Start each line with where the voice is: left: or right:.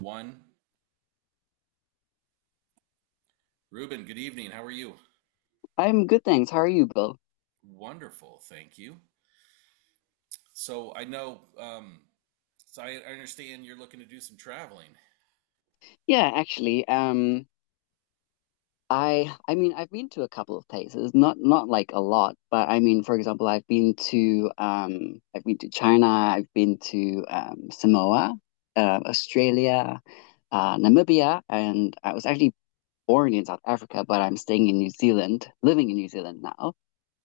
right: One, Ruben, good evening. How are you?
left: I'm good, thanks. How are you, Bill?
right: Wonderful, thank you. So I know, um, so I understand you're looking to do some traveling.
left: Yeah, actually, I mean, I've been to a couple of places, not like a lot, but I mean, for example, I've been to China, I've been to Samoa, Australia, Namibia, and I was actually born in South Africa, but I'm staying in New Zealand, living in New Zealand now.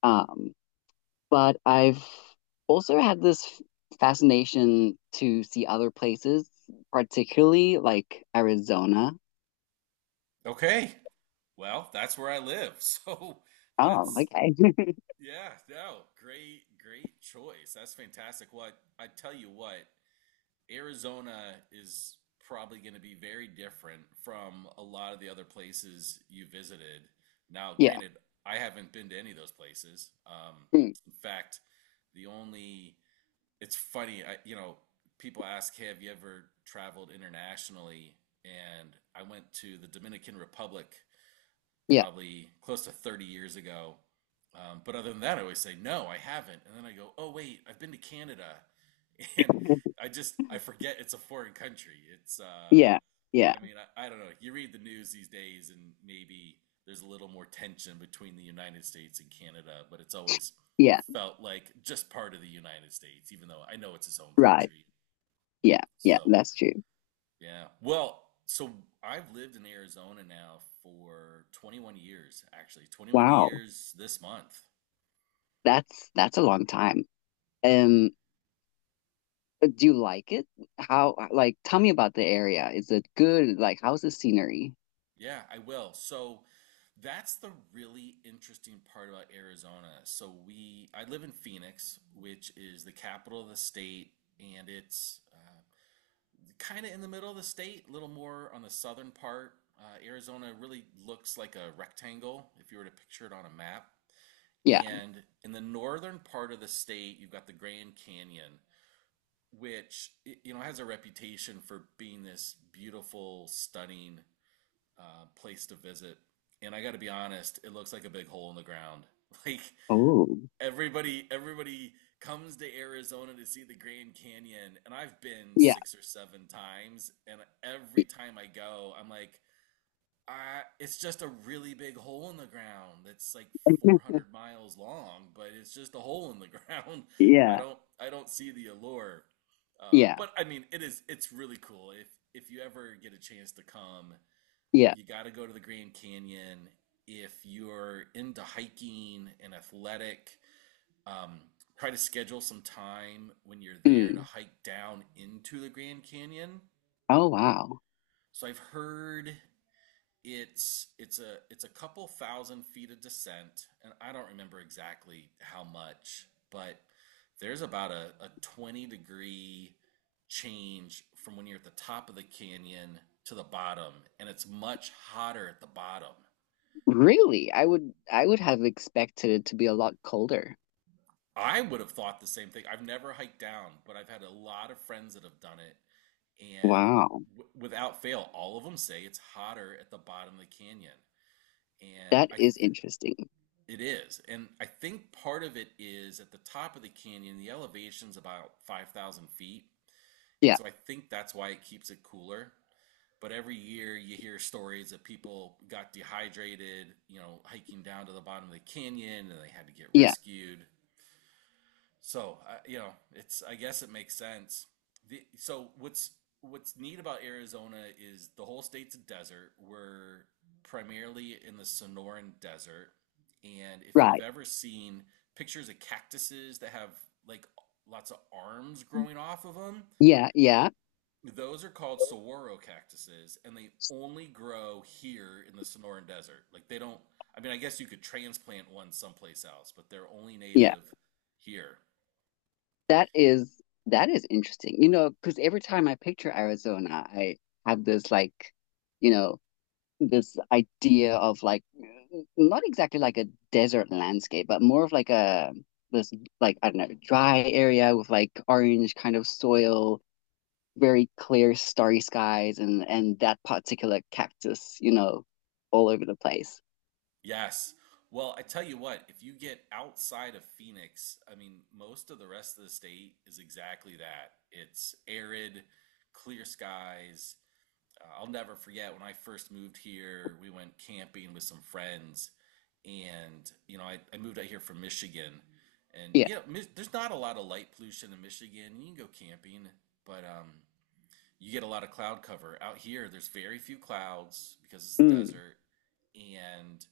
left: Um, but I've also had this fascination to see other places, particularly like Arizona.
right: Okay. Well, that's where I live. So
left: Oh,
right: that's,
left: okay.
right: yeah, no, great choice. That's fantastic. What I tell you what, Arizona is probably going to be very different from a lot of the other places you visited. Now,
left: Yeah.
right: granted, I haven't been to any of those places.
left: Mm.
right: In fact, the only it's funny, people ask, "Hey, have you ever traveled internationally?" And I went to the Dominican Republic
left: Yeah.
right: probably close to 30 years ago. But other than that, I always say, no, I haven't. And then I go, oh, wait, I've been to Canada. And I forget it's a foreign country. It's
left: Yeah. Yeah.
right: I mean I don't know. You read the news these days and maybe there's a little more tension between the United States and Canada, but it's always
left: Yeah.
right: felt like just part of the United States, even though I know it's its own
left: Right.
right: country.
left: Yeah. Yeah.
right: So
left: That's true.
right: yeah. Well, so I've lived in Arizona now for 21 years, actually. 21
left: Wow.
right: years this month.
left: That's a long time. Um, but do you like it? How like tell me about the area. Is it good? Like how's the scenery?
right: Yeah, I will. So that's the really interesting part about Arizona. I live in Phoenix, which is the capital of the state, and it's kind of in the middle of the state, a little more on the southern part. Arizona really looks like a rectangle if you were to picture it on a map.
left: Yeah.
right: And in the northern part of the state, you've got the Grand Canyon, which you know has a reputation for being this beautiful, stunning place to visit. And I got to be honest, it looks like a big hole in the ground. Like
left: Oh.
right: everybody comes to Arizona to see the Grand Canyon, and I've been
left: Yeah.
right: six or seven times, and every
left: Y-
right: time I go, I'm like, it's just a really big hole in the ground that's like 400 miles long, but it's just a hole in the ground.
left: Yeah.
right: I don't see the allure.
left: Yeah.
right: But I mean, it is, It's really cool. If you ever get a chance to come,
left: Yeah.
right: you got to go to the Grand Canyon. If you're into hiking and athletic, um, try to schedule some time when you're there to
left: Mm.
right: hike down into the Grand Canyon.
left: Oh wow.
right: So I've heard it's a couple thousand feet of descent, and I don't remember exactly how much, but there's about a 20-degree change from when you're at the top of the canyon to the bottom, and it's much hotter at the bottom.
left: Really? I would have expected it to be a lot colder.
right: I would have thought the same thing. I've never hiked down, but I've had a lot of friends that have done it, and
left: Wow.
right: w without fail, all of them say it's hotter at the bottom of the canyon, and
left: That
right: I
left: is
right: th
left: interesting.
right: it is, and I think part of it is at the top of the canyon, the elevation's about 5,000 feet, and
left: Yeah.
right: so I think that's why it keeps it cooler. But every year you hear stories that people got dehydrated, you know, hiking down to the bottom of the canyon and they had to get
left: Yeah.
right: rescued. So, you know, it's I guess it makes sense. So what's neat about Arizona is the whole state's a desert. We're primarily in the Sonoran Desert, and if you've
left: Right.
right: ever seen pictures of cactuses that have like lots of arms growing off of them,
left: Yeah. Yeah.
right: those are called saguaro cactuses, and they only grow here in the Sonoran Desert. Like they don't. I mean, I guess you could transplant one someplace else, but they're only
left: Yeah.
right: native here.
left: That is that is interesting. You know, because every time I picture Arizona, I have this like, you know, this idea of like not exactly like a desert landscape, but more of like a this like I don't know, dry area with like orange kind of soil, very clear starry skies and that particular cactus, you know, all over the place.
right: Yes. Well, I tell you what, if you get outside of Phoenix, I mean, most of the rest of the state is exactly that. It's arid, clear skies. I'll never forget when I first moved here, we went camping with some friends. And, you know, I moved out here from Michigan. And,
left: Yeah.
right: you know, there's not a lot of light pollution in Michigan. You can go camping, but you get a lot of cloud cover. Out here, there's very few clouds because it's the
left: Mm.
right: desert and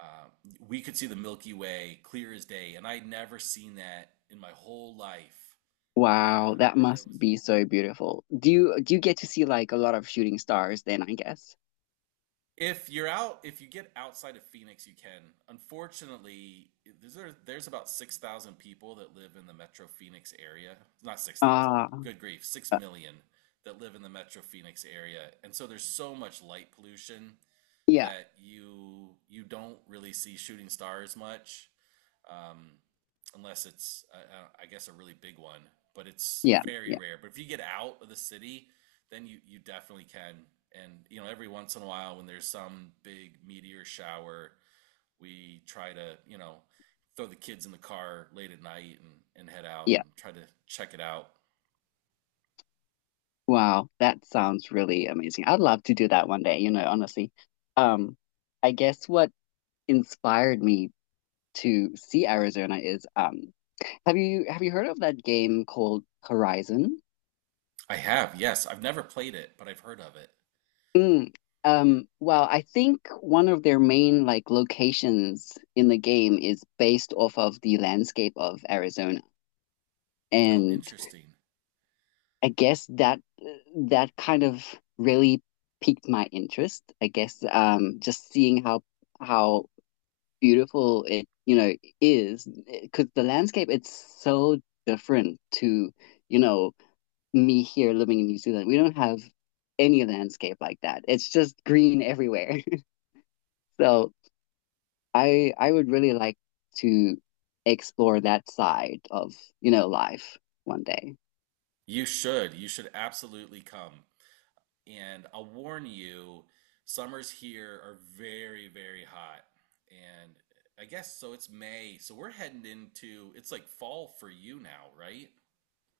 right: um, we could see the Milky Way clear as day, and I'd never seen that in my whole life.
left: Wow, that
right: And it
left: must
right: was
left: be so beautiful. Do you get to see like a lot of shooting stars then, I guess?
right: if you're out, if you get outside of Phoenix, you can. Unfortunately, there's there's about 6,000 people that live in the Metro Phoenix area. Not 6,000,
left: Ah,
right: good grief, six
left: uh,
right: million that live in the Metro Phoenix area, and so there's so much light pollution
left: yeah,
right: that you don't really see shooting stars much. um, Unless it's I guess a really big one. But it's
left: yeah,
right: very
left: yeah,
right: rare. But if you get out of the city, then you definitely can. And you know, every once in a while, when there's some big meteor shower, we try to you know throw the kids in the car late at night and head out
left: yeah.
right: and try to check it out.
left: Wow, that sounds really amazing. I'd love to do that one day, you know, honestly. Um, I guess what inspired me to see Arizona is have you heard of that game called Horizon?
right: I have, yes, I've never played it, but I've heard of it.
left: Mm. Well, I think one of their main like locations in the game is based off of the landscape of Arizona.
right: Oh,
left: And
right: interesting.
left: I guess that that kind of really piqued my interest. I guess just seeing how how beautiful it you know is because the landscape it's so different to you know me here living in New Zealand. We don't have any landscape like that. It's just green everywhere. So I would really like to explore that side of you know life one day.
right: You should. You should absolutely come. And I'll warn you, summers here are very hot. And I guess so it's May. So we're heading into it's like fall for you now, right?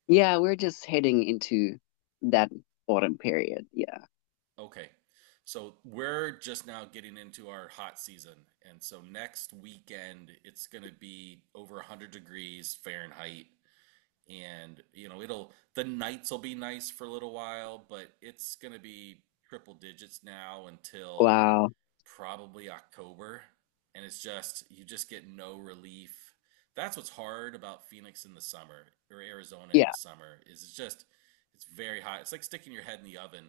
left: Yeah, we're just heading into that autumn period. Yeah.
right: Okay. So we're just now getting into our hot season. And so next weekend it's going to be over 100 degrees Fahrenheit and you know, it'll the nights will be nice for a little while, but it's going to be triple digits now until
left: Wow.
right: probably October, and it's just you just get no relief. That's what's hard about Phoenix in the summer or Arizona in
left: Yeah.
right: the summer is it's very hot. It's like sticking your head in the oven.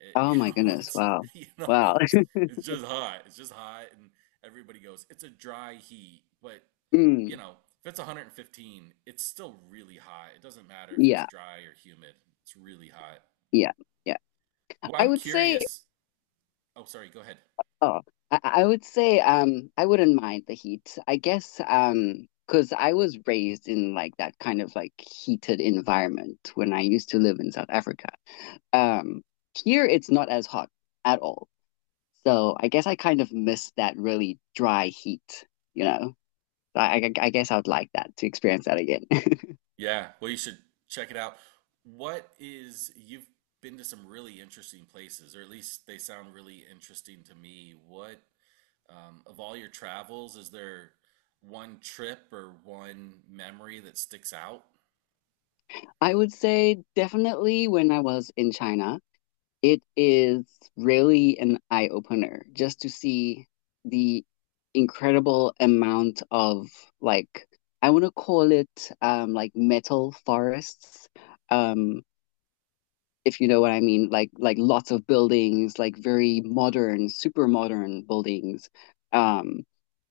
right: You
left: Oh my
right: know,
left: goodness. Wow.
right: you know,
left: Wow.
right: it's it's just hot. It's just hot, and everybody goes, it's a dry heat, but you
left: Mm.
right: know, if it's 115, it's still really hot. It doesn't matter if it's
left: Yeah.
right: dry or humid. It's really hot.
left: Yeah. Yeah.
right: Well,
left: I
right: I'm
left: would say,
right: curious. Oh, sorry, go ahead.
left: oh, I would say, I wouldn't mind the heat. I guess, because I was raised in like that kind of like heated environment when I used to live in South Africa. Um, Here it's not as hot at all. So I guess I kind of miss that really dry heat, you know? I guess I would like that to experience that again.
right: Yeah, well, you should check it out. You've been to some really interesting places, or at least they sound really interesting to me. Of all your travels, is there one trip or one memory that sticks out?
left: I would say definitely when I was in China, it is really an eye opener just to see the incredible amount of like I want to call it like metal forests. Um if you know what I mean, like lots of buildings, like very modern, super modern buildings. Um,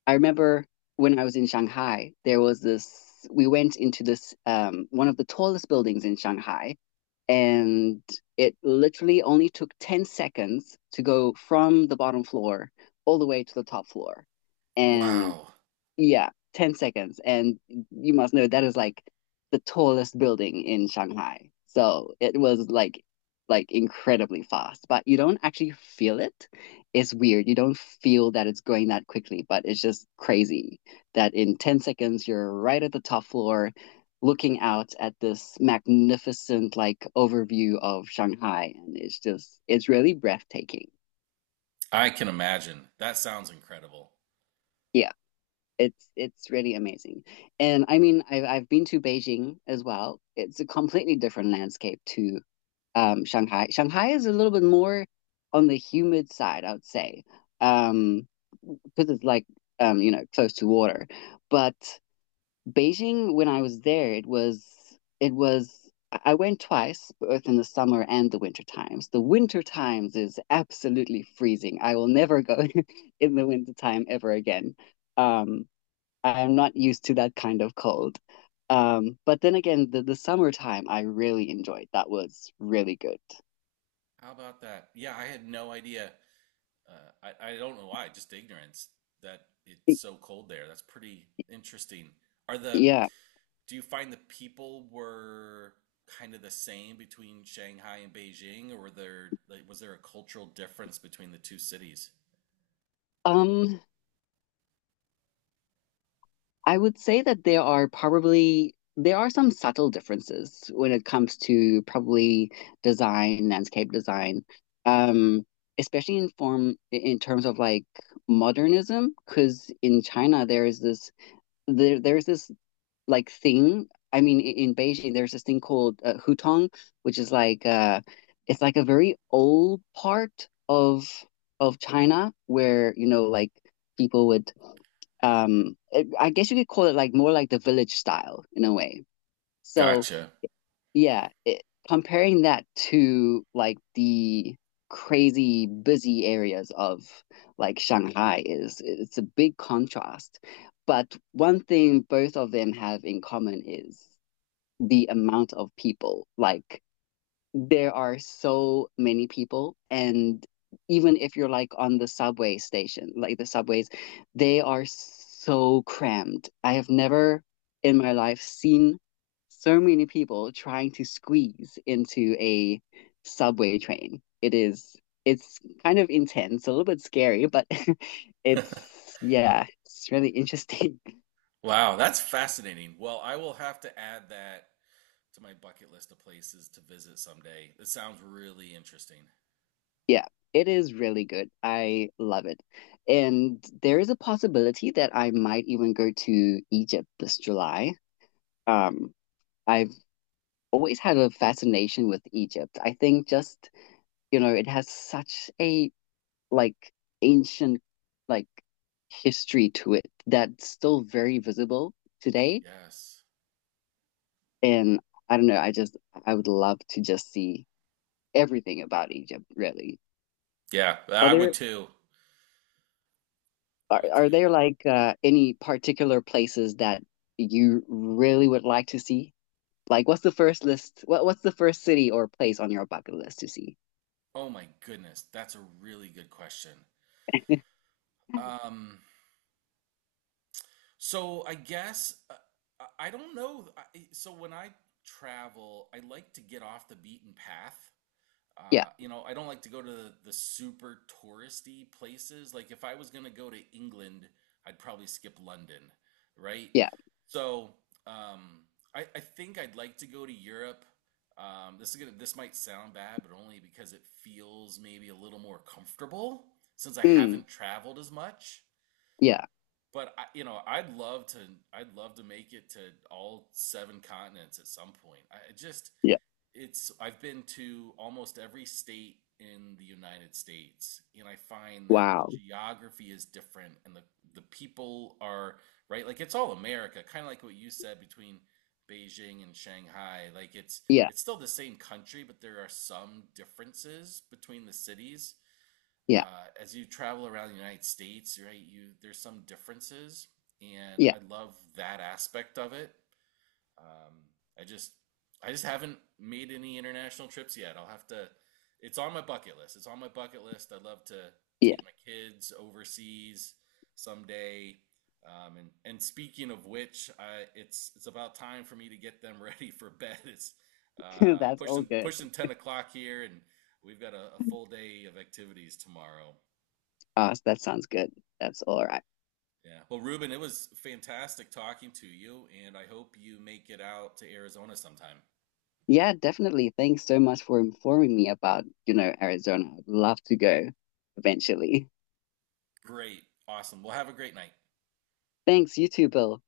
left: I remember when I was in Shanghai, there was this. We went into this one of the tallest buildings in Shanghai, and it literally only took 10 seconds to go from the bottom floor all the way to the top floor. And
right: Wow,
left: yeah, 10 seconds. And you must know that is like the tallest building in Shanghai. So it was like incredibly fast, but you don't actually feel it. It's weird. You don't feel that it's going that quickly, but it's just crazy that in 10 seconds you're right at the top floor looking out at this magnificent like overview of Shanghai and it's really breathtaking.
right: I can imagine. That sounds incredible.
left: Yeah. It's really amazing and I mean I've been to Beijing as well. It's a completely different landscape to Shanghai. Shanghai is a little bit more on the humid side I would say, um, because it's like you know close to water. But Beijing when I was there it was. I went twice, both in the summer and the winter times. The winter times is absolutely freezing. I will never go in the winter time ever again. um, I'm not used to that kind of cold. But then again, the summertime I really enjoyed. That was really good.
right: How about that? Yeah, I had no idea. I don't know why, just ignorance that it's
left: Y-
right: so cold there. That's pretty interesting. Are the
left: Yeah.
right: Do you find the people were kind of the same between Shanghai and Beijing, or were there like was there a cultural difference between the two cities?
left: Um, I would say that there are some subtle differences when it comes to probably design, landscape design. Um, Especially in form in terms of like modernism, because in China there is this there there's this like thing. I mean, in Beijing, there's this thing called hutong, which is like it's like a very old part of China where you know like people would um I guess you could call it like more like the village style in a way. So
right: Gotcha.
left: yeah, it, comparing that to like the crazy busy areas of like Shanghai is it's a big contrast. But one thing both of them have in common is the amount of people. Like there are so many people and even if you're like on the subway station, like the subways, they are so crammed. I have never in my life seen so many people trying to squeeze into a subway train. It's kind of intense, a little bit scary, but it's yeah, it's really interesting.
right: Wow, that's fascinating. Well, I will have to add that to my bucket list of places to visit someday. This sounds really interesting.
left: Yeah, it is really good. I love it. And there is a possibility that I might even go to Egypt this July. Um, I've always had a fascination with Egypt. I think just, you know, it has such a like ancient like history to it that's still very visible today.
right: Yes.
left: And I don't know, I would love to just see everything about Egypt, really.
right: Yeah,
left: Are
right: I would
left: there
right: too. I would
left: Are
right: too.
left: there like any particular places that you really would like to see? Like, what's the first list? What what's the first city or place on your bucket list to see?
right: Oh my goodness, that's a really good question. Um, So I guess I I don't know. I, so when I travel, I like to get off the beaten path.
left: Yeah,
right: You know, I don't like to go to the super touristy places. Like if I was going to go to England, I'd probably skip London, right?
left: yeah,
right: So um, I think I'd like to go to Europe. This might sound bad, but only because it feels maybe a little more comfortable since I
left: mm,
right: haven't traveled as much.
left: yeah,
right: But you know, I'd love to. I'd love to make it to all seven continents at some point. I just,
left: yeah.
right: it's. I've been to almost every state in the United States, and I find that the
left: Wow.
right: geography is different, and the people are right. Like it's all America, kind of like what you said between Beijing and Shanghai. Like
left: Yeah,
right: it's still the same country, but there are some differences between the cities
left: yeah,
right: as you travel around the United States, right, you there's some differences, and
left: yeah,
right: I love that aspect of it. Um, I just I just haven't made any international trips yet. I'll have to. It's on my bucket list. It's on my bucket list. I'd love to
left: yeah.
right: take my kids overseas someday. And speaking of which, it's about time for me to get them ready for bed. It's uh,
left: That's all
right: pushing
left: good.
right: pushing 10 o'clock here, and we've got a full day of activities tomorrow.
left: That sounds good. That's all right.
right: Yeah. Well, Ruben, it was fantastic talking to you, and I hope you make it out to Arizona sometime.
left: Yeah, definitely. Thanks so much for informing me about, you know, Arizona. I'd love to go eventually.
right: Great. Awesome. Well, have a great night.
left: Thanks, you too, Bill.